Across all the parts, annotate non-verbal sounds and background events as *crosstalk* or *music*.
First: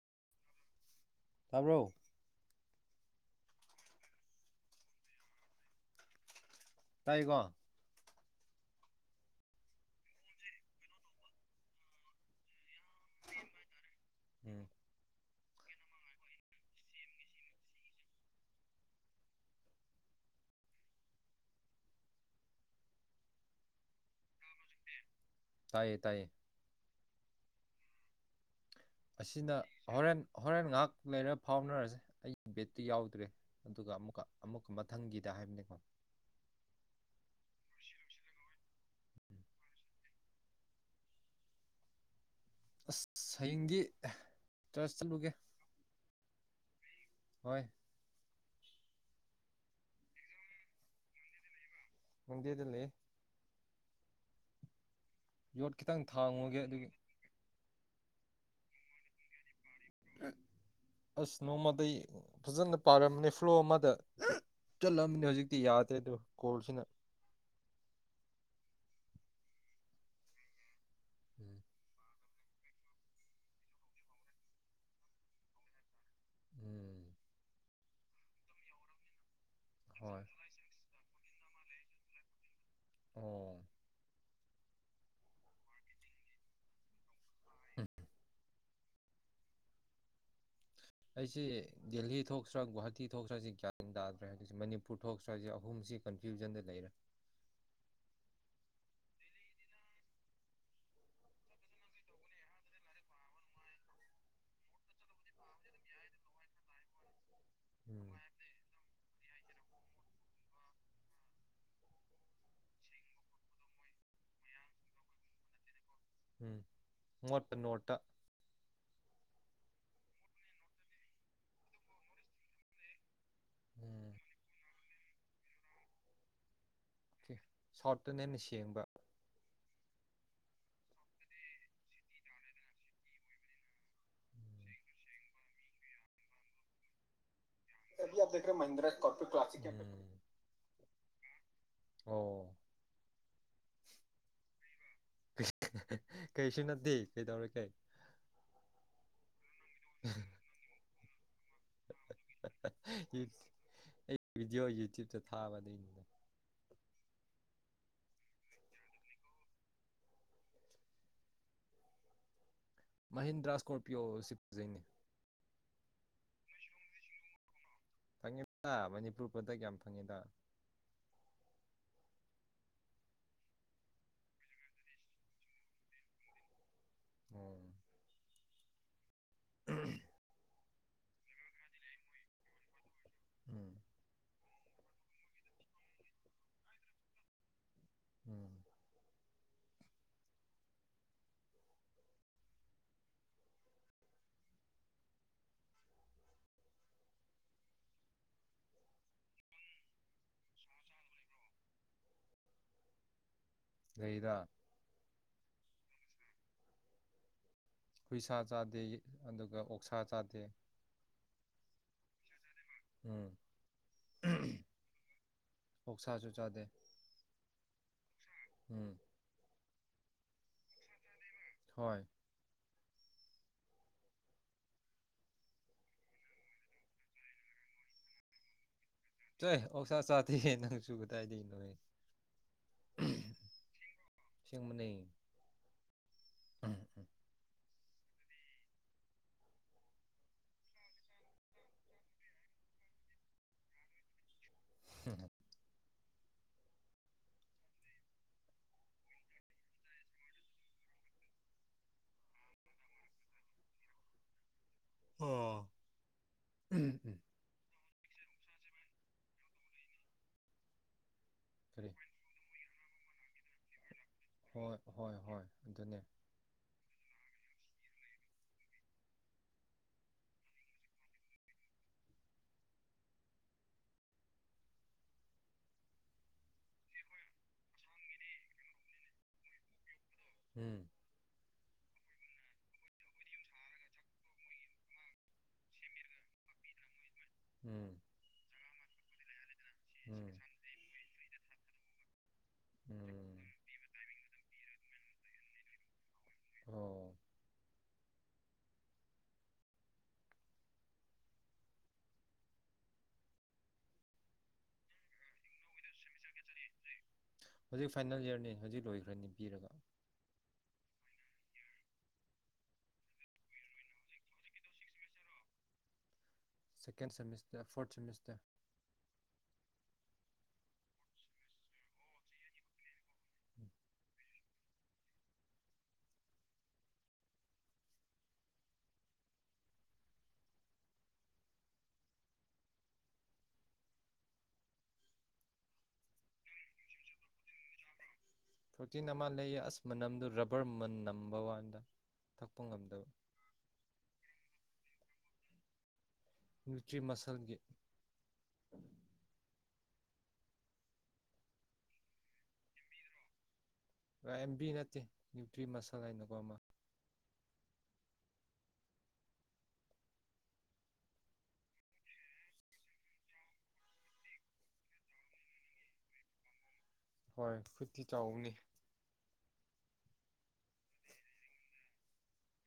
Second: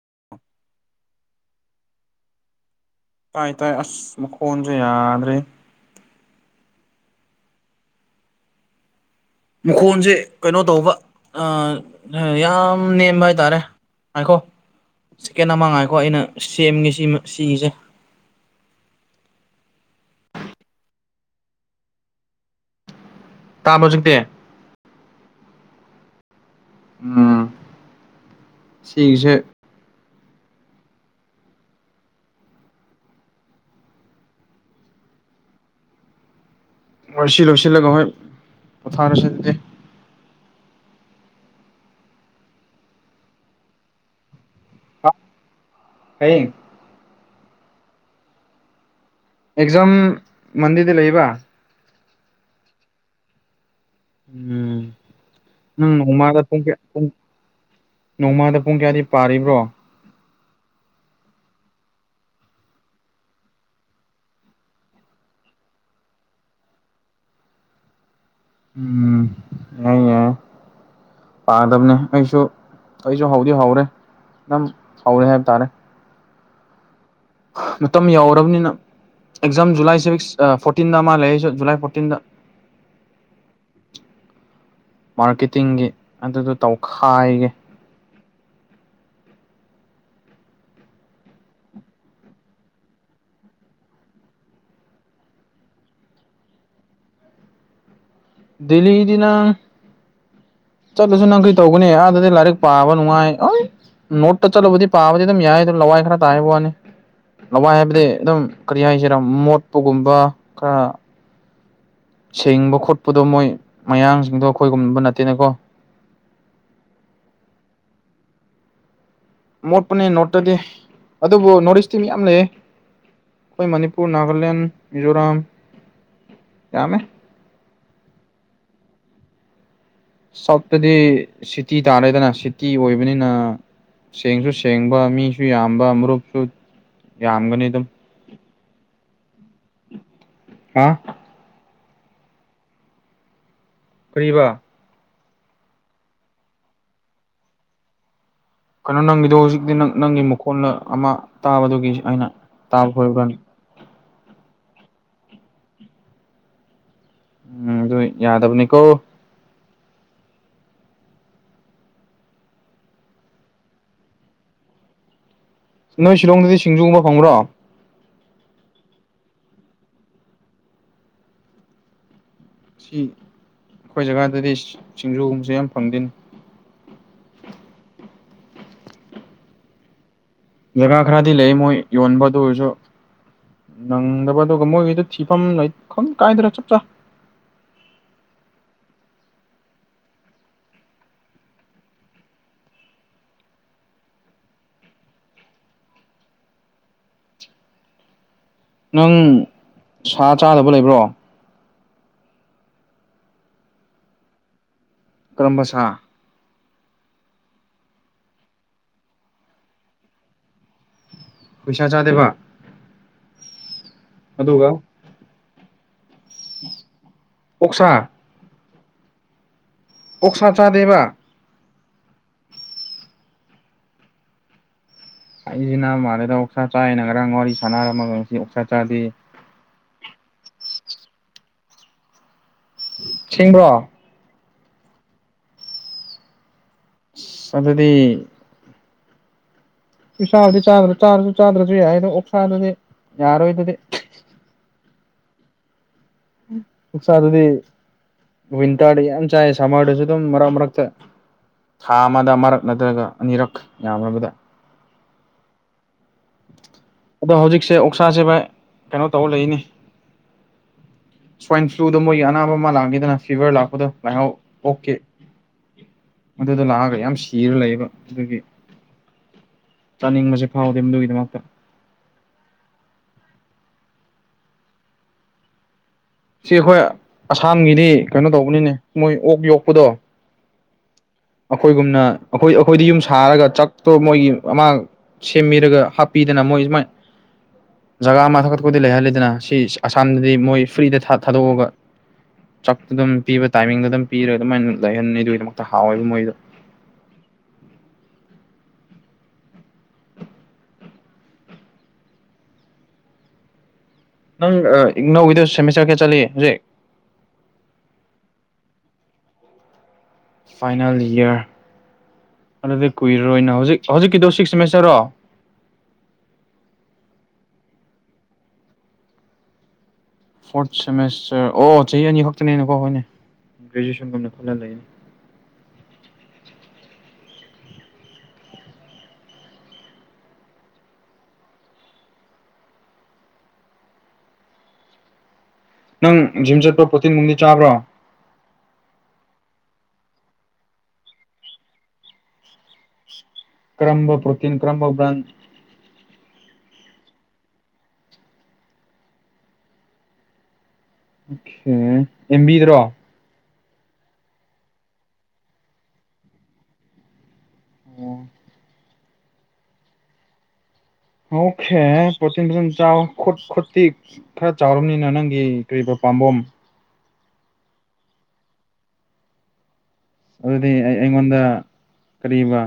*inaudible* ꯇꯥꯕ꯭ꯔꯣ ꯇꯥꯏ ꯇꯥꯏ ꯑꯁ ꯃꯈꯣꯟꯁꯦ ꯌꯥꯗ꯭ꯔꯦ ꯇꯥꯏꯀꯣ ꯃꯈꯣꯟꯁꯦ ꯀꯩꯅꯣ ꯇꯧꯕ ꯌꯥꯝ ꯅꯦꯝꯕ ꯍꯥꯏꯇꯥꯔꯦ ꯍꯥꯏꯈꯣ ꯎꯝ ꯁꯦꯀꯦꯟ ꯑꯃꯉꯥꯏꯀꯣ ꯑꯩꯅ ꯁꯦꯝꯒꯦ ꯁꯤ ꯁꯤꯁꯦ ꯇꯥꯃꯁꯨꯛꯇꯦ ꯇꯥꯏꯌꯦ ꯇꯥꯏꯌꯦ ꯑꯥ ꯑꯁꯤꯅ ꯍꯣꯔꯦꯟ ꯍꯣꯔꯦꯟ ꯉꯥꯏꯍꯥꯛ ꯂꯩꯔ ꯐꯥꯎꯅꯔꯁꯦ ꯑꯩꯒꯤ ꯕꯦꯠꯇꯤ ꯌꯥꯎꯗ꯭ꯔꯦ ꯑꯗꯨꯒ ꯑꯃꯨꯛꯀ ꯑꯃꯨꯛꯀ ꯃꯊꯪꯒꯤꯗ ꯍꯥꯢꯕꯅꯤꯀꯣ ꯍꯣꯢ ꯁꯤ ꯂꯣꯏꯁꯤꯜꯂꯒ ꯍꯣꯏ ꯄꯣꯊꯥꯔꯁꯤ ꯑꯁ ꯍꯌꯦꯡꯒꯤ ꯆ ꯆꯠꯂꯨꯒꯦ ꯍꯩ ꯍꯣꯏ ꯑꯦꯛꯖꯝ ꯃꯟꯗꯤꯔꯗ ꯂꯩꯕ ꯃꯟꯗꯦꯗ ꯂꯩꯌꯦ ꯌꯣꯠ ꯎꯝ ꯈꯤꯇꯪ ꯎꯝꯗ ꯄ *unintelligible* ꯊꯥꯡꯉꯨꯒꯦ ꯑꯗꯨꯒꯤ *unintelligible* *unintelligible* ꯅꯣꯡꯃꯥꯗ ꯄꯨꯡ ꯀꯌꯥꯗꯤ ꯄꯥꯔꯤꯕ꯭ꯔꯣ ꯑꯁ ꯅꯣꯡꯃꯗꯩ ꯐꯖꯅ ꯄꯥꯔꯝꯅꯦ ꯐ꯭ꯂꯣ ꯑꯃꯗ ꯆꯠꯂꯝꯕꯅꯤ ꯍꯧꯖꯤꯛꯇꯤ ꯌꯥꯗꯦ ꯑꯗꯣ ꯀꯣꯜꯁꯤꯅ ꯎꯝ ꯑꯦ ꯎꯝ ꯄꯥꯗꯕꯅꯦ ꯑꯩꯁꯨ ꯑꯩꯁꯨ ꯍꯧꯎꯗꯤ ꯍꯧꯔꯦ ꯅꯪ ꯍꯧꯎꯔꯦ ꯍꯥꯏꯕ ꯇꯥꯔꯦ ꯎꯝ ꯃꯇꯝ ꯌꯧꯔꯕꯅꯤꯅ ꯑꯦꯛꯖꯥꯝ ꯖꯨꯂꯥꯏ ꯍꯣꯏ ꯁꯤꯕꯤꯁ ꯐꯣꯔꯇꯤꯟꯗ ꯑꯃ ꯂꯩꯔꯤ ꯖꯨꯂꯥꯏ ꯐꯣꯔꯇꯤꯟꯗꯥ ꯑꯣ ꯃꯥꯔꯀꯦꯇꯤꯡꯒꯤ ꯑꯗꯨꯗꯣ ꯇꯧꯈꯥꯏꯒꯦ ꯑꯩꯁꯤ ꯗꯦꯜꯂꯤ ꯊꯣꯛꯇ꯭ꯔꯥ ꯒꯨꯍꯥꯇꯤ ꯊꯣꯛꯇ꯭ꯔꯁꯤ ꯒ꯭ꯌꯥꯟ ꯇꯥꯗ꯭ꯔꯦ ꯍꯥꯏꯕꯁꯤ ꯃꯅꯤꯄꯨꯔ ꯊꯣꯛꯇ꯭ꯔꯁꯤ ꯑꯍꯨꯝꯁꯤ ꯁꯤ ꯀꯟꯐ꯭ꯌꯨꯖꯟꯗ ꯂꯩꯔꯦ ꯗꯦꯜꯂꯤꯗꯤ ꯅꯪ ꯆꯠꯂꯁꯨ ꯅꯪ ꯀꯔꯤ ꯇꯧꯒꯅꯤ ꯑꯥꯗꯗꯤ ꯂꯥꯏꯔꯤꯛ ꯄꯥꯕ ꯅꯨꯡꯉꯥꯏ ꯅꯣꯠꯇ ꯆꯠꯂꯨꯕꯗꯤ ꯄꯥꯕꯗꯤ ꯑꯗꯨꯝ ꯌꯥꯏ ꯑꯗꯨꯝ ꯂꯋꯥꯏ ꯈꯔ ꯇꯥꯏꯕ ꯋꯥꯅꯤ ꯂꯋꯥꯏ ꯍꯥꯏꯕꯗꯤ ꯎꯝ ꯑꯗꯨꯝ ꯀꯔꯤ ꯍꯥꯏꯁꯤꯔꯣ ꯃꯣꯠꯄꯒꯨꯝꯕ ꯈꯔ ꯁꯦꯡꯕ ꯈꯣꯠꯄꯗꯣ ꯃꯣꯏ ꯃꯌꯥꯡꯁꯤꯡꯗꯣ ꯑꯩꯈꯣꯏꯒꯨꯝꯕ ꯅꯠꯇꯦꯅꯦꯀꯣ ꯎꯝ ꯃꯣꯠꯄ ꯅꯣꯇ ꯃꯣꯠꯄꯅꯦ ꯅꯣꯠꯇꯗꯤ ꯑꯗꯨꯕꯨ ꯅꯣꯔꯠ ꯏꯁꯇꯤ ꯃꯤ ꯌꯥꯝ ꯂꯩꯌꯦ ꯑꯩꯈꯣꯏ ꯃꯅꯤꯄꯨꯔ ꯎꯝ ꯅꯥꯒꯥꯂꯦꯟ ꯃꯤꯖꯣꯔꯥꯝ ꯌꯥꯝ ꯁꯥꯎꯠꯇꯨꯅ ꯍꯦꯟꯅ ꯁꯦꯡꯕ ꯁꯥꯎꯠꯇꯗꯤ ꯁꯤꯇꯤ ꯇꯥꯔꯦꯗꯅ ꯁꯤꯇꯤ ꯑꯣꯏꯕꯅꯤꯅ ꯁꯦꯡꯁꯨ ꯎꯝ ꯁꯦꯡꯕ ꯃꯤꯁꯨ ꯌꯥꯝꯕ ꯃꯔꯨꯞꯁꯨ ꯌꯥꯝꯒꯅꯤ ꯑꯗꯨꯝ *unintelligible* *unintelligible* *unintelligible* ꯍꯥ ꯑꯣ ꯀ꯭ꯔꯤꯕ ꯀꯩꯁ ꯀꯩꯁꯨ ꯅꯗꯦ ꯀꯩꯗꯧꯔꯒꯦ ꯀꯩꯅꯣ ꯅꯪꯒꯤꯗꯣ ꯍꯧꯖꯤꯛꯇꯤ ꯅꯪ ꯅꯪꯒꯤ ꯃꯈꯣꯟꯜꯅ ꯑꯃ ꯇꯥꯕꯗꯨꯒꯤ ꯑꯩꯅ ꯇꯥꯕ ꯚꯤꯗꯤꯑꯣ *unintelligible* ꯌꯨꯇ꯭ꯌꯨꯕꯇ ꯊꯥꯕ ꯑꯗꯨꯢꯅꯤꯗ ꯎꯝ ꯑꯗꯨꯢ ꯌꯥꯗꯕꯅꯤꯀꯣ ꯃꯍꯤꯟꯗ꯭ꯔꯥ ꯁ꯭ꯀꯣꯔꯄꯤꯌꯣ ꯁꯤ ꯐꯖꯩꯅꯦ ꯅꯣꯏ ꯁꯤꯂꯣꯡꯗꯗꯤ ꯁꯤꯡꯖꯨꯒꯨꯝꯕ ꯐꯪꯕ꯭ꯔꯣ ꯐꯪꯉꯤꯗ ꯃꯅꯤꯄꯨꯔ ꯄ꯭ꯔꯗꯛ ꯌꯥꯝ ꯐꯪꯉꯤꯗ ꯁꯤ ꯑꯩꯈꯣꯏ ꯖꯒꯥꯗꯗꯤ ꯁꯤꯡꯖꯨꯒꯨꯝꯕꯁꯦ ꯌꯥꯝ ꯐꯪꯗꯦꯅꯦ ꯑꯣ ꯖꯒꯥ ꯈꯔꯗꯤ ꯂꯩ ꯃꯣꯏ ꯌꯣꯟꯕ ꯑꯗꯨ ꯑꯣꯏꯔꯁꯨ ꯎꯝ ꯅꯪꯗꯕ ꯑꯗꯨꯒ ꯃꯣꯏꯒꯤꯗꯣ ꯊꯤꯐꯝ ꯈꯪ ꯀꯥꯏꯗ꯭ꯔꯥ ꯆꯞ ꯆꯥ ꯎꯝ ꯅꯪ ꯁꯥ ꯆꯥꯗꯕ ꯂꯩꯕ꯭ꯔꯣ ꯂꯩꯗꯥ ꯀꯔꯝꯕ ꯁꯥ ꯍꯨꯏꯁꯥ ꯆꯥꯗꯦ ꯑꯗꯨꯒ ꯑꯣꯛꯁꯥ ꯆꯥꯗꯦ ꯍꯨꯢꯁꯥ ꯆꯥꯗꯦꯕ ꯎꯝ ꯑꯗꯒ ꯑꯣꯛꯁꯥꯁꯨ ꯆꯥꯗꯦ ꯑꯣꯛꯁꯥ ꯎꯝ ꯑꯣꯛꯁꯥ ꯆꯥꯗꯦꯕ ꯍꯣꯏ ꯍꯥꯢꯖꯤꯟꯅꯕ ꯃꯥꯜꯂꯦꯗ ꯑꯣꯛꯁꯥ ꯆꯥꯏꯅ ꯉꯔꯥꯡ ꯋꯥꯔꯤ ꯁꯥꯟꯅꯔꯝꯃꯒ ꯉꯁꯤ ꯑꯣꯛꯁꯥ ꯆꯥꯗꯦ ꯆꯦ ꯑꯣꯁꯥ ꯆꯥꯗꯦ ꯅꯪꯁꯨ ꯀꯗꯥꯥꯏꯗꯩꯅꯣꯍꯦ ꯁꯦꯡꯕ꯭ꯔꯣ ꯑꯁꯦꯡꯕꯅꯦ ꯑꯗꯨꯗꯤ ꯍꯨꯢꯁꯥꯗꯨꯗꯤ ꯆꯥꯔꯁꯨ ꯆꯥꯗ꯭ꯔꯁꯨ ꯌꯥꯏꯗ ꯑꯣꯛꯁꯥꯗꯨꯗꯤ ꯌꯥꯔꯣꯏꯗꯨꯗꯤ *unintelligible* ꯑꯣꯛꯁꯥꯗꯨꯗꯤ ꯋꯤꯟꯇꯔꯗ ꯌꯥꯝ ꯆꯥꯏ ꯁꯝꯃꯔꯗꯁꯨ ꯑꯗꯨꯝ ꯃꯔꯛ ꯃꯔꯛꯇ ꯊꯥ ꯑꯃꯗ ꯑꯃꯔꯛ ꯅꯠꯇ꯭ꯔꯒ ꯑꯅꯤꯔꯛ ꯌꯥꯝꯔꯥꯕꯗ ꯑꯣ ꯎꯝ ꯎꯝ ꯑꯗꯣ ꯍꯧꯖꯤꯛꯁꯦ ꯑꯣꯛꯁꯥꯁꯦ ꯚꯥꯏ ꯀꯩꯅꯣ ꯇꯧꯔ ꯂꯩꯅꯦ ꯁ꯭ꯋꯥꯏꯟ ꯀꯔꯤ ꯐ꯭ꯂꯨꯗꯣ ꯃꯣꯏꯒꯤ ꯑꯅꯥꯕ ꯑꯃ ꯂꯥꯡ ꯒꯤꯗꯅ ꯐꯤꯚꯔ ꯂꯥꯛꯄꯗꯣ ꯂꯥꯏꯍꯧ ꯍꯣꯏ ꯑꯣꯛꯀꯤ ꯍꯣꯏ ꯍꯣꯏ ꯑꯗꯨꯅꯦ ꯃꯗꯨꯗꯣ ꯂꯥꯛꯑꯒ ꯌꯥꯝ ꯁꯤꯔ ꯂꯩꯌꯦꯕ ꯑꯗꯨꯒꯤ ꯆꯥꯅꯤꯡꯕꯁꯦ ꯐꯥꯎꯗꯦ ꯃꯗꯨꯒꯤꯗꯃꯛꯇ ꯁꯤ ꯑꯩꯈꯣꯏ ꯑꯁꯥꯝꯒꯤꯗꯤ ꯀꯩꯅꯣ ꯇꯧꯕꯅꯤꯅꯦ ꯃꯣꯏ ꯑꯣꯛ ꯌꯣꯛꯄꯗꯣ ꯎꯝ ꯑꯩꯈꯣꯏꯒꯨꯝꯅ ꯑꯩꯈꯣꯏ ꯑꯩꯈꯣꯏꯗ ꯌꯨꯝ ꯁꯥꯔꯒ ꯆꯥꯛꯇꯣ ꯃꯣꯏꯒꯤ ꯑꯃꯥꯡ ꯁꯦꯝꯕꯤꯔꯒ ꯍꯥꯞꯄꯤꯗꯅ ꯃꯣꯢꯗꯤ ꯁꯨꯃꯥꯢ ꯎꯝ ꯖꯒꯥ *unintelligible* ꯇꯨꯗꯤ ꯂꯩꯍꯜꯂꯦꯗꯅ ꯁꯤ ꯎꯝ ꯑꯁꯥꯝꯗꯗꯤ ꯃꯣꯏ ꯐ꯭ꯔꯤꯗ ꯊꯥ ꯊꯥꯗꯣꯛꯑꯒ ꯆꯥꯛ ꯑꯗꯨꯝ ꯎꯝ ꯄꯤꯕ ꯇꯥꯏꯃꯤꯡꯗ ꯑꯗꯨꯝ ꯄꯤꯔꯥ ꯑꯗꯨꯃꯥꯏꯅ ꯂꯩꯍꯟꯅꯤ ꯑꯗꯨꯒꯤꯗꯃꯛꯇ ꯍꯥꯎꯋꯦꯕ ꯃꯣꯏꯗꯣ ꯑꯣ ꯅꯪ ꯢꯛꯅꯧꯒꯤꯗ ꯁꯦꯝꯃꯤꯁꯇꯔ ꯀꯌꯥ ꯆꯠꯂꯤ ꯍꯧꯖꯤꯛ ꯍꯧꯖꯤꯛ ꯐꯥꯏꯅꯦꯜ ꯢꯌꯔꯅꯦ ꯍꯧꯖꯤꯛ ꯂꯣꯏꯒ꯭ꯔꯅꯤ ꯄꯤꯔꯒ ꯐꯥꯏꯅꯦꯜ ꯏꯔ ꯑꯗꯨꯗꯤ ꯀꯨꯏꯔꯔꯣꯏꯅ ꯍꯧꯖꯤꯛ ꯍꯧꯖꯤꯛꯀꯤꯗꯣ ꯁꯤꯛꯁ ꯁꯦꯃꯤꯁꯇꯔꯣ second semester fourth semester fourth semester ꯑꯣ ꯆꯍꯤ ꯑꯅꯤ ꯈꯛꯇꯅꯦꯅꯀꯣ ꯍꯣꯏꯅꯦ ꯭ꯔꯦꯖꯨꯌꯦꯦꯁꯟ ꯀꯅ ꯈꯂ ꯂꯩꯏ *unintelligible* ꯅꯪ ꯖꯤꯝ ꯆꯠꯄ ꯄ꯭ꯔꯣꯇꯤꯟꯒꯨꯝꯗꯤ ꯆꯥꯕ꯭ꯔꯣ ꯄ꯭ꯔꯣꯇꯤꯟ ꯑꯃ ꯂꯩꯌꯦ ꯑꯁ ꯃꯅꯝꯗꯨ ꯔꯕꯔ ꯃꯅ ꯅꯝꯕ ꯋꯥꯟꯗ ꯊꯛꯄ ꯉꯝꯗꯕ ꯀ꯭ꯔꯝꯕ ꯄ꯭ꯔꯣꯇꯤꯟ ꯀ꯭ꯔꯝꯕꯕ꯭ꯔꯥꯟ ꯅ꯭ꯌꯨꯇ꯭ꯔꯤ ꯃꯁꯜꯒꯤ ꯦ ꯑꯦꯦꯝꯕꯤꯗ꯭ꯔꯣ ꯑꯦꯝ ꯕꯤ ꯅꯠꯇꯦ ꯅ꯭ꯌꯨꯇ꯭ꯔꯤ ꯃꯁꯜ ꯍꯥꯏꯅꯀꯣ ꯑꯃ ꯑꯣ ꯑꯣꯀꯦ ꯄꯣꯔꯣꯇꯤꯟ ꯐꯖ ꯆꯥꯎꯠ ꯈꯨꯣꯠꯇꯤ ꯈꯔ ꯆꯥꯎꯔꯕꯝꯅꯤꯅ ꯅꯪꯒꯤ ꯀ ꯄꯥꯝꯕꯝ ꯍꯣꯏ ꯐꯠꯇꯤ ꯆꯥꯎꯅꯤ ꯑꯗꯨꯗꯤ ꯑꯩ ꯑꯩꯉꯣꯟꯗ ꯀꯔꯤꯕ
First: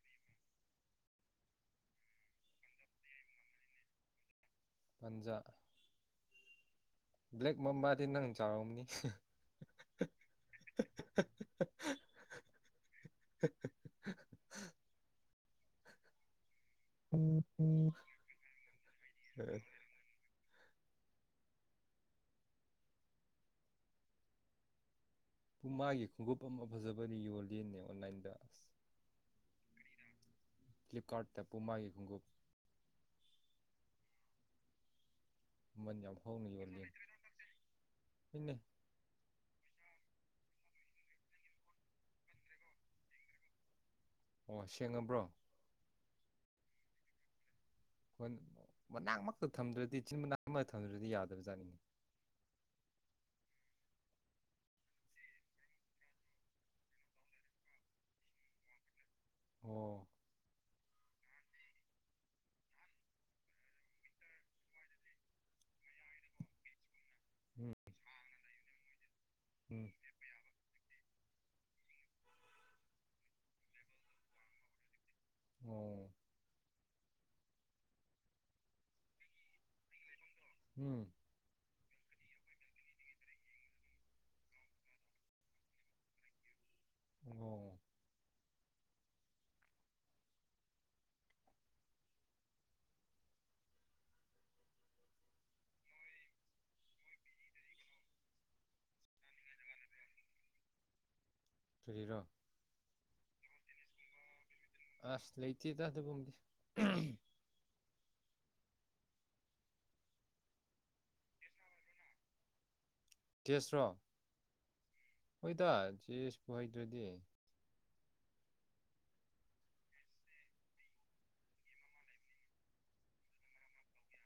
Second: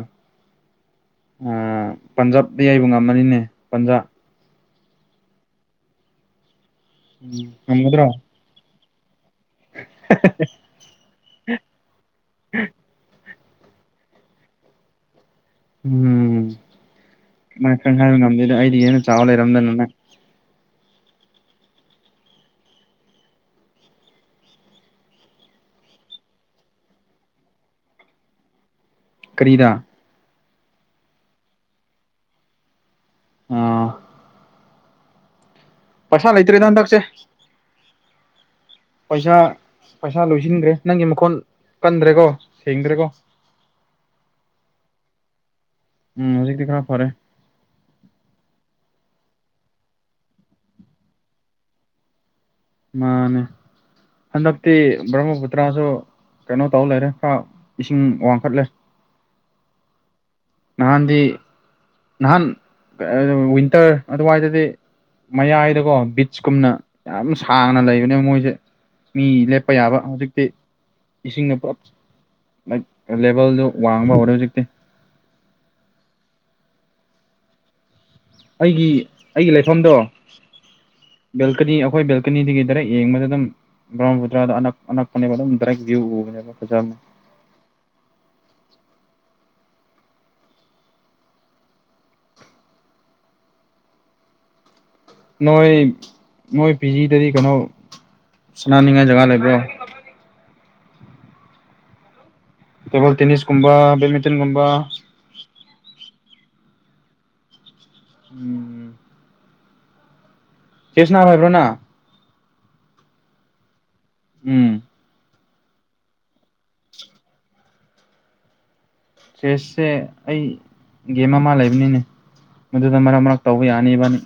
ꯄꯟꯖꯥꯕꯇ ꯌꯩꯕ ꯉꯝꯃꯅꯤꯅꯦ ꯄꯟꯖꯥꯕ ꯄꯟꯖꯥ ꯕ꯭ꯂꯦꯛ ꯃꯃꯃꯥꯗꯤ ꯉꯝꯒꯗ꯭ꯔꯣ ꯅꯪ ꯆꯥꯔꯣꯅꯤ *inaudible* *inaudible* ꯎꯝ ꯃꯥꯏ ꯑꯦ, ꯈꯪ ꯍꯥꯏꯕ ꯉꯝꯗꯦꯗ ꯑꯩꯗꯤ ꯍꯦꯟꯅ ꯆꯥꯎꯕ ꯂꯩꯔꯝꯗꯅꯅ ꯃꯥꯒꯤ ꯈꯣꯡꯎꯞ ꯑꯃ ꯐꯖꯕꯗꯤ ꯌꯣꯜꯂꯤꯦꯅꯦ ꯑꯣꯟꯂꯥꯏꯟꯗ ꯑꯁ ꯀꯔꯤꯗꯥ ꯐ꯭ꯂꯤꯞꯀꯥꯔꯠꯇ ꯄꯨꯃꯒꯤ ꯈꯣꯡꯎꯞ ꯑ ꯃꯃꯜ ꯌꯥꯝ ꯄꯩꯁꯥ ꯍꯣꯡꯅ ꯂꯩꯇ꯭ꯔꯦꯗ ꯌꯣꯜꯂꯤ ꯍꯟꯗꯛꯁꯦ ꯍꯣꯏꯅꯦ ꯄꯩꯁꯥ ꯄꯩꯁꯥ ꯂꯣꯏꯁꯤꯟꯗ꯭ꯔꯦ ꯅꯪꯒꯤ ꯃꯈꯣꯟ ꯀꯟꯗ꯭ꯔꯦꯀꯣ ꯁꯦꯡꯗ꯭ꯔꯦꯀꯣ ꯑꯣ ꯁꯦꯡꯉꯕ꯭ꯔꯣ ꯎꯝ ꯍꯧꯖꯤꯛꯇꯛꯇꯗꯤ ꯈꯔꯞ ꯐꯔꯦ ꯍꯣꯏ ꯃꯅꯥꯛ ꯃꯛꯇ ꯊꯝꯗ꯭ꯔꯗꯤ ꯏꯆꯤꯟ ꯃꯅꯥꯎ ꯑꯃꯛꯇ ꯊꯝꯗ꯭ꯔꯗꯤ ꯌꯥꯗꯕꯖꯥꯠꯅꯤꯡꯉꯤ ꯃꯥꯅꯦ ꯍꯟꯗꯛꯇꯤ ꯕ꯭ꯔꯃꯄꯨꯇ꯭ꯔꯥꯁꯨ ꯀꯩꯅꯣ ꯇꯧ ꯂꯩꯔꯦ ꯈꯔ ꯏꯁꯤꯡ ꯋꯥꯡꯈꯠꯂꯦ ꯑꯣ ꯅꯍꯥꯟꯗꯤ ꯅꯍꯥꯟ ꯋꯤꯟꯇꯔ ꯑꯗꯨꯋꯥꯏꯗꯗꯤ ꯃꯌꯥꯏꯗꯀꯣ ꯕꯤꯠꯆꯀꯨꯝꯅ ꯌꯥꯝ ꯁꯥꯡꯅ ꯂꯩꯕꯅꯦ ꯃꯣꯏꯁꯦ ꯃꯤ ꯂꯦꯞꯄ ꯎꯝ ꯌꯥꯕ ꯍꯧꯖꯤꯛꯇꯤ ꯏꯁꯤꯡꯅ ꯄꯨꯂꯞ ꯂꯥꯏꯛ ꯂꯦꯕꯦꯜꯗꯣ ꯋꯥꯡꯕ ꯍꯧꯔꯦ ꯍꯧꯖꯤꯛꯇꯤ ꯎꯝ ꯑꯩꯒꯤ ꯑꯩꯒꯤ ꯂꯩꯐꯝꯗꯣ ꯎꯝ ꯕꯦꯜꯀꯅꯤ ꯑꯩꯈꯣꯏ ꯕꯦꯜ ꯀꯀꯅꯤꯗꯒꯤ ꯗꯥꯏꯔꯦꯛ ꯌꯦꯡꯕꯗ ꯑꯗꯨꯝ ꯕ꯭ꯔꯨꯗ꯭ꯔꯥꯗ ꯑꯅꯛ ꯑꯅꯛꯄꯅꯦꯕ ꯑꯗꯨꯝ ꯗꯥꯏꯔꯦꯛ ꯚ꯭ꯌꯨ ꯎꯕꯅꯦꯕ ꯐꯖꯕ ꯎ ꯅꯣꯏ ꯅꯣꯏ ꯄꯤꯖꯤꯗꯗꯤ ꯀꯩꯅꯣ ꯁꯅꯥꯅꯤꯡ ꯍꯥꯏ ꯖꯒꯥ ꯂꯩꯕꯣ ꯐꯔꯣ ꯀꯦꯕꯜ ꯇꯦꯅꯤꯁ ꯀꯨꯝꯕ ꯕꯠꯃꯤꯟꯇꯟ ꯀꯨꯝ ꯑꯁ ꯂꯩꯇꯦ ꯇ ꯑꯗꯨꯗꯤ ꯎꯝ ꯀꯁꯅꯥ ꯍꯥꯏꯕ꯭ꯔꯣꯅꯥ ꯇꯦꯁ꯭ꯔꯣ ꯎꯝ ꯍꯣꯏꯗ ꯆꯦꯁꯄ ꯍꯩꯗ꯭ꯔꯗꯤ ꯆꯦꯁꯁꯦ ꯑꯩ ꯒꯦꯝ ꯑꯃ ꯂꯩꯕꯅꯤꯅꯦ ꯃꯗꯨꯗ ꯃꯔꯛ ꯃꯔꯛ ꯇꯧꯕ ꯌꯥꯅꯤꯕꯅꯤ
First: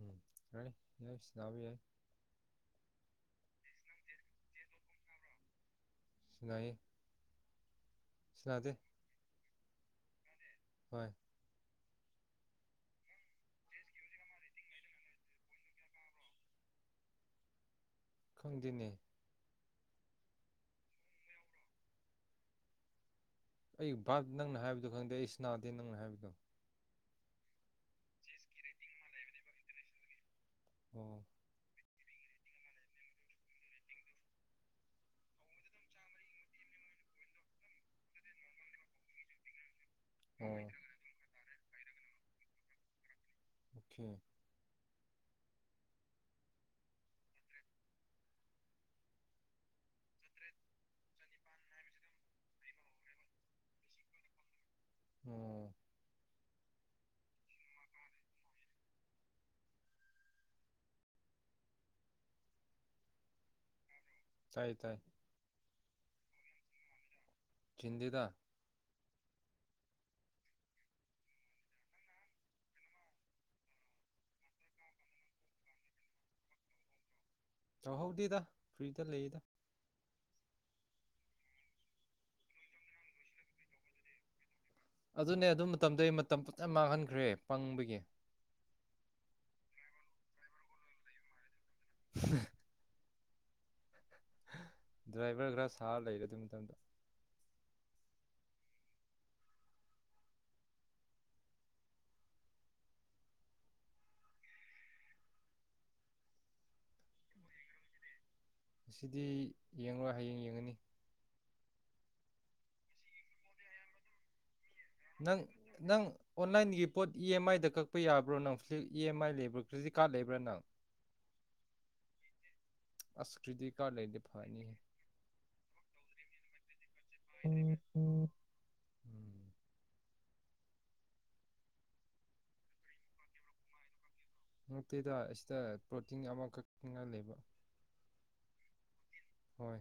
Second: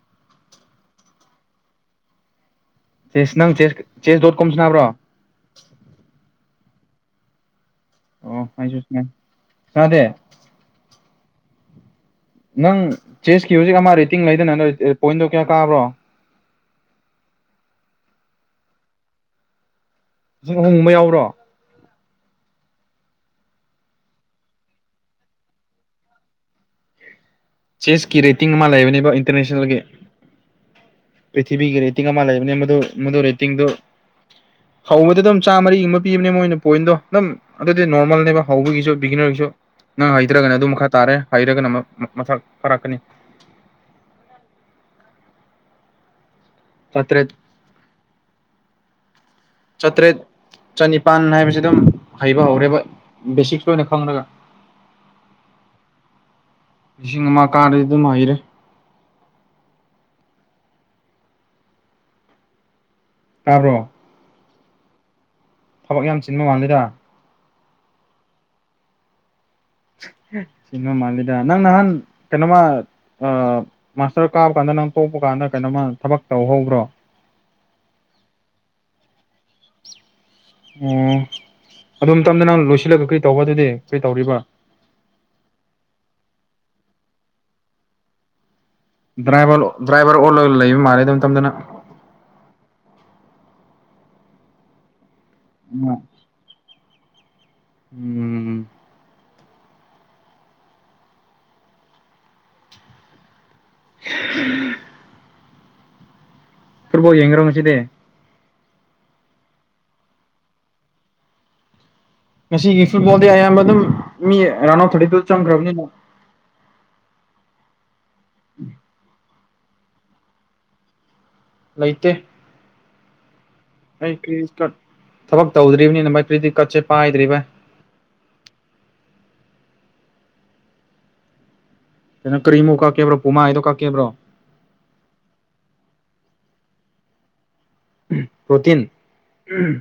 ꯎꯝ ꯀꯦ ꯌꯥꯕꯤ ꯌꯥ ꯆꯦꯁ ꯅꯪ ꯆ ꯆꯦꯁ ꯗꯣꯠ ꯀꯣꯝꯁꯨ ꯅꯕ꯭ꯔꯣ ꯁꯤꯉꯥꯏ ꯑꯣꯁꯨꯁ ꯁꯅꯥꯗꯦ ꯍꯣꯏ ꯅꯪ ꯆꯦꯁꯀꯤ ꯍꯧꯖꯤꯛ ꯑꯃ ꯔꯦꯇꯤꯡ ꯂꯩꯗꯅ ꯄꯣꯏꯟꯗꯣ ꯀꯌꯥ ꯀꯥꯕ꯭ꯔꯣ ꯈꯪꯗꯤꯅꯦ ꯍꯣꯡꯕ ꯌꯥꯎꯔꯣ ꯑꯩ ꯚꯥꯞ ꯅꯪꯅ ꯍꯥꯏꯕꯗꯣ ꯈꯪꯗꯦ ꯑꯩꯁ ꯅꯥꯗꯦ ꯅꯪꯅ ꯍꯥꯏꯕꯗꯣ ꯆꯦꯁꯀꯤ ꯔꯦꯇꯤꯡ ꯑꯃ ꯂꯩꯕꯅꯦꯕ ꯏꯟꯇꯔꯅꯦꯁꯅꯦꯜꯒꯤ ꯑꯣ ꯄ꯭ꯔꯤꯊꯤꯕꯤꯒꯤ ꯔꯦꯤꯡ ꯂꯩ ꯃ ꯔꯦꯇ ꯍꯧꯕꯗ ꯑꯗꯨꯝ ꯆꯥꯝꯃꯔꯤꯒꯨꯝꯕ ꯄꯤꯕꯅꯦ ꯃꯣꯏꯅ ꯄꯣꯏꯟꯗꯣ ꯑꯗꯨꯝ ꯑꯗꯨꯗꯤ ꯅꯣꯔꯃꯦꯜꯅꯦꯕ ꯍꯧꯕꯒꯤꯁꯨ ꯕꯤꯒꯤꯅꯔꯒꯤꯁꯨ ꯅꯪ ꯎꯝ ꯍꯩꯇ꯭ꯔꯒꯅ ꯑꯗꯨꯝ ꯑꯣꯀꯦ ꯃꯈꯥ ꯇꯥꯔꯦ ꯍꯩꯔꯒꯅ ꯃꯊꯛ ꯐꯔꯛꯀꯅꯤ ꯑꯦ ꯇꯠꯇ꯭ꯔ *unintelligible* ꯆꯠꯇ꯭ꯔꯦꯠ ꯆꯅꯤꯄꯥꯟ ꯍꯥꯏꯕꯁꯤ ꯑꯗꯨꯝ ꯍꯩꯕ ꯍꯧꯔꯦꯕ ꯕꯦꯁꯤꯛꯁꯀꯤ ꯑꯣꯏꯅ ꯈꯪꯒ ꯎꯝ ꯆꯤꯡꯉ ꯃꯥ ꯀꯥꯗ ꯑꯗꯨ ꯃꯥꯥꯏꯔꯦ ꯇꯔꯣ ꯇꯥꯏ ꯇꯥꯏ ꯊꯕꯛ ꯌꯥꯝ ꯆꯤꯟꯕ ꯃꯥꯜꯜꯂꯤꯦꯔ ꯆꯤꯟꯗꯤꯗ ꯗ ꯅꯪ ꯅꯍꯥꯟ ꯀꯩꯅꯣꯃ ꯑ ꯃꯥꯇꯔ ꯀꯥ ꯀꯥꯟ ꯅꯪ ꯇꯣꯛꯄ ꯀꯥꯟꯗ ꯀꯩꯅꯣꯝꯃ ꯊꯕꯛ ꯇꯧꯍꯧꯕ꯭ꯔꯣ ꯌꯥꯍꯧꯗꯦꯗ ꯐ꯭ꯔꯤꯗ ꯂꯩꯌꯦꯗ ꯑꯣ ꯑꯗꯣꯝꯇꯝꯗ ꯅꯪ ꯂꯣꯏꯁꯤꯜꯂꯒ ꯀꯔꯤ ꯇꯧꯕ ꯑꯗꯨꯗꯤ ꯀꯔꯤ ꯇꯧꯔꯤꯕ ꯑꯗꯨꯅꯦ ꯑꯗꯨ ꯃꯇꯝꯗꯨ ꯑꯩ ꯃꯇꯝ ꯐꯖ ꯃꯥꯡꯍꯟꯈ꯭ꯔꯦ ꯄꯪꯕꯒꯤ ꯗ꯭ꯔꯥꯏꯚꯔ ꯗ꯭ꯔꯥꯏꯚꯔ ꯑꯣ ꯂꯩꯕ ꯃꯥꯜꯂꯦꯗ ꯃꯇꯝꯝꯗꯅ ꯎꯝ ꯗ꯭ꯔꯥꯏꯚꯔ ꯈꯔ ꯁꯥꯔ ꯂꯩꯔꯦ ꯑꯗꯨ ꯃꯇꯝꯗ ꯎꯝ ꯎꯝ ꯄꯔꯕꯣ ꯌꯦꯡ ꯔꯣꯁꯤꯗꯦ ꯑꯁꯤꯗꯤ ꯌꯦꯡꯂꯡꯣ ꯍꯌꯦꯡ ꯌꯦꯡꯉꯅꯤ ꯉꯁꯤꯒꯤ ꯐꯨꯠꯕꯣꯜꯗꯤ ꯑꯌꯥꯝꯕ ꯑꯗꯨꯝ ꯃꯤ ꯔꯥꯎꯟ ꯑꯣꯐ ꯊꯥꯔꯇꯤ ꯇꯨ ꯅꯪ ꯆꯪꯈ꯭ꯔꯕꯅꯤꯅ ꯅꯪ ꯑꯣꯟꯂꯥꯏꯟꯒꯤ ꯄꯣꯠ ꯏ ꯑꯦꯝ ꯑꯥꯏꯗ ꯀꯛꯄ ꯌꯥꯕ꯭ꯔꯣ ꯅꯪ ꯐ꯭ꯂꯤꯞ ꯏ ꯑꯦꯝ ꯑꯥꯏ ꯂꯩꯕ꯭ꯔꯥ ꯐ꯭ꯔꯤꯗꯤꯀꯥꯔꯠ ꯂꯩꯕ꯭ꯔꯥ ꯅꯪ ꯂꯩꯩꯇ ꯑꯁꯀ꯭ꯔꯤꯇ ꯀꯥ ꯂꯩ ꯂꯐꯅꯤ ꯊꯕꯛ ꯇꯧꯗ꯭ꯔꯤꯕꯅꯤꯅ ꯃ ꯄ꯭ꯔꯤꯗꯤ ꯀꯠꯦ ꯎꯝ ꯎꯝ ꯀꯩꯅꯣ ꯀꯔꯤꯃꯨꯛ ꯀꯛꯀꯦꯕ꯭ꯔꯣ ꯄꯨꯃꯥꯗꯣ ꯀꯛꯀꯦꯕ꯭ꯔꯣ ꯅꯠꯇꯦꯗ ꯑꯁꯤꯗ ꯄ꯭ꯔꯣꯇꯤꯟ ꯑꯃꯈꯛꯅ ꯂꯩꯕ ꯄ꯭ꯔꯣꯇꯤꯟ ꯍꯣꯏ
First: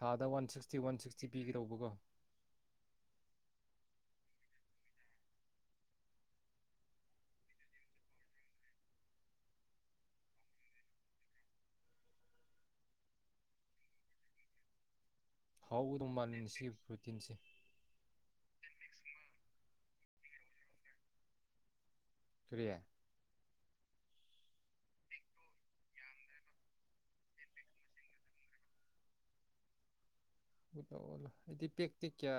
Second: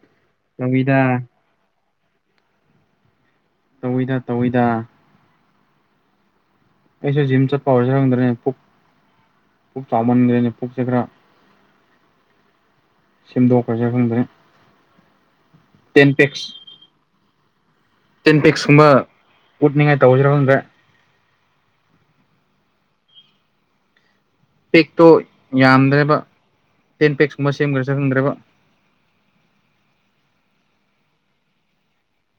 ꯊꯥꯗ ꯋꯥꯟ ꯁꯤꯛꯁꯇꯤ ꯋꯥꯟ ꯇꯧꯋꯤꯗ ꯁꯤꯛꯁꯇꯤ ꯄꯤꯒꯔꯧꯕꯒꯣ ꯇꯧꯋꯏꯗ ꯇꯧꯋꯏꯗ ꯑꯩꯩꯁ ꯖꯤꯝ ꯆꯠ ꯄꯥꯎꯔ ꯁꯗ ꯄ ꯐ ꯆꯥꯃꯟꯅꯤ ꯐꯨ ꯆꯈ꯭ꯔ ꯁꯦꯝꯗꯣꯛꯈ꯭ꯔꯁꯦ ꯈꯪꯗ꯭ꯔꯦ ꯇꯦꯟ ꯍꯥꯎꯒꯗꯧ ꯃꯥꯜꯂꯦ ꯄꯦꯛꯁ ꯁꯤꯒꯤ ꯔꯣꯇꯤꯟꯁꯦ ꯇꯦꯟ ꯄꯦꯛꯁꯀꯨꯝꯕ ꯎꯠꯅꯤꯡꯉꯥꯏ ꯇꯧꯁꯤꯔ ꯈꯗ꯭ꯔꯦ ꯀ *unintelligible* ꯄꯦꯛꯇꯣ ꯌꯥꯝꯗ꯭ꯔꯦꯕ ꯇꯦꯟ ꯄꯦꯛꯁꯀꯨꯝꯕ ꯁꯦꯝꯈ꯭ꯔ ꯈꯪꯗ꯭ꯔꯦꯕ *unintelligible* ꯎꯠꯂ ꯑꯣꯠꯂꯑꯣ ꯑꯩꯗꯤ ꯄꯦꯛꯇꯤ ꯀꯌꯥ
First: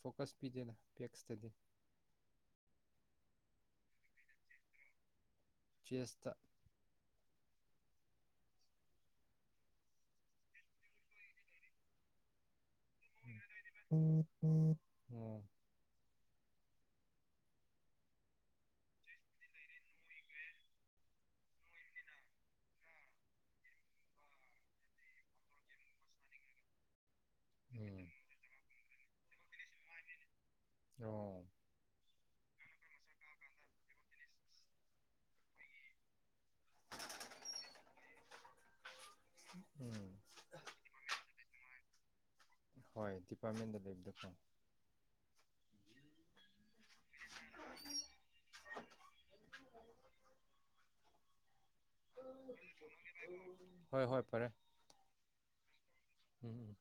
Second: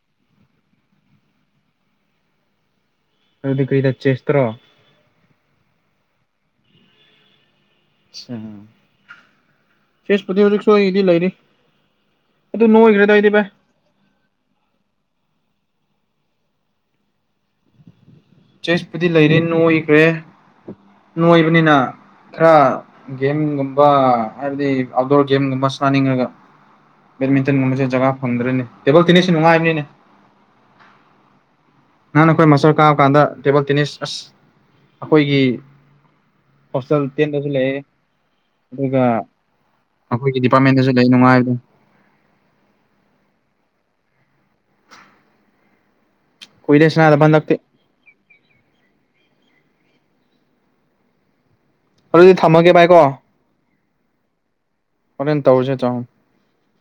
ꯐꯣꯀꯁ ꯄꯤꯗꯦꯅꯣ ꯄꯦꯛꯁꯇꯗꯤ *unintelligible* ꯑꯗꯨꯗꯤ ꯀꯩꯗ ꯆꯦꯁꯇ꯭ꯔꯣ ꯆꯁ ꯐꯦꯁꯄꯗꯤ ꯍꯧꯖꯤꯛ ꯁꯗꯤ ꯂꯩꯥꯏꯔꯤ ꯎꯝ ꯎꯝ ꯆꯦꯁꯄꯨꯗꯤ ꯂꯩꯔꯦ ꯅꯣꯏꯈ꯭ꯔꯦ ꯅꯣꯏꯕꯅꯤꯅ ꯈꯔ ꯒꯦꯝꯒꯨꯝꯕ ꯍꯥꯏꯕꯗꯤ ꯑꯥꯎꯠꯗꯣꯔ ꯒꯦꯝꯒꯨꯝꯕ ꯁꯅꯤꯡꯉꯒ ꯕꯦꯗꯃꯤꯟꯇꯟꯒꯨꯝꯕꯁꯦ ꯖꯒꯥ ꯐꯪꯗ꯭ꯔꯅꯦ ꯇꯦꯕꯜ ꯇꯤꯅꯤꯁꯁꯨ ꯅꯨꯡꯉꯥꯏꯕꯅꯤꯅꯦ ꯑꯣ ꯅꯍꯅ ꯑꯩꯈꯣꯏ ꯃꯆꯣꯔ ꯀꯥꯕ ꯀꯥꯟꯗ ꯇꯦꯕꯜ ꯇꯦꯅꯤꯁ ꯑꯁ ꯑꯩꯈꯣꯏꯒꯤ ꯐꯁ ꯇꯦꯟꯁ ꯂꯩꯌꯦ ꯑꯗꯨꯒꯒ ꯎꯝ ꯑꯩꯈꯣꯏꯒꯤ ꯗꯤꯄꯥꯔꯠꯃꯦꯟꯗꯁꯨ ꯂꯩ ꯅꯨꯡꯉꯥꯏꯕꯗ ꯍꯣꯏ ꯗꯤꯄꯥꯔꯠꯃꯦꯟꯗ ꯂꯩꯕꯗ ꯐꯪ ꯀꯣꯏꯗꯦꯁꯅꯗ ꯟ ꯂꯥꯛꯇ ꯑꯗꯨꯗꯤ ꯊꯝꯃꯒꯦ ꯚꯥꯏꯀꯣ ꯍꯣꯏ ꯍꯣꯏ ꯐꯔꯦ ꯍꯣꯔꯅ ꯇꯧꯔ ꯆꯦ ꯆꯣ ꯎꯝ ꯎꯝ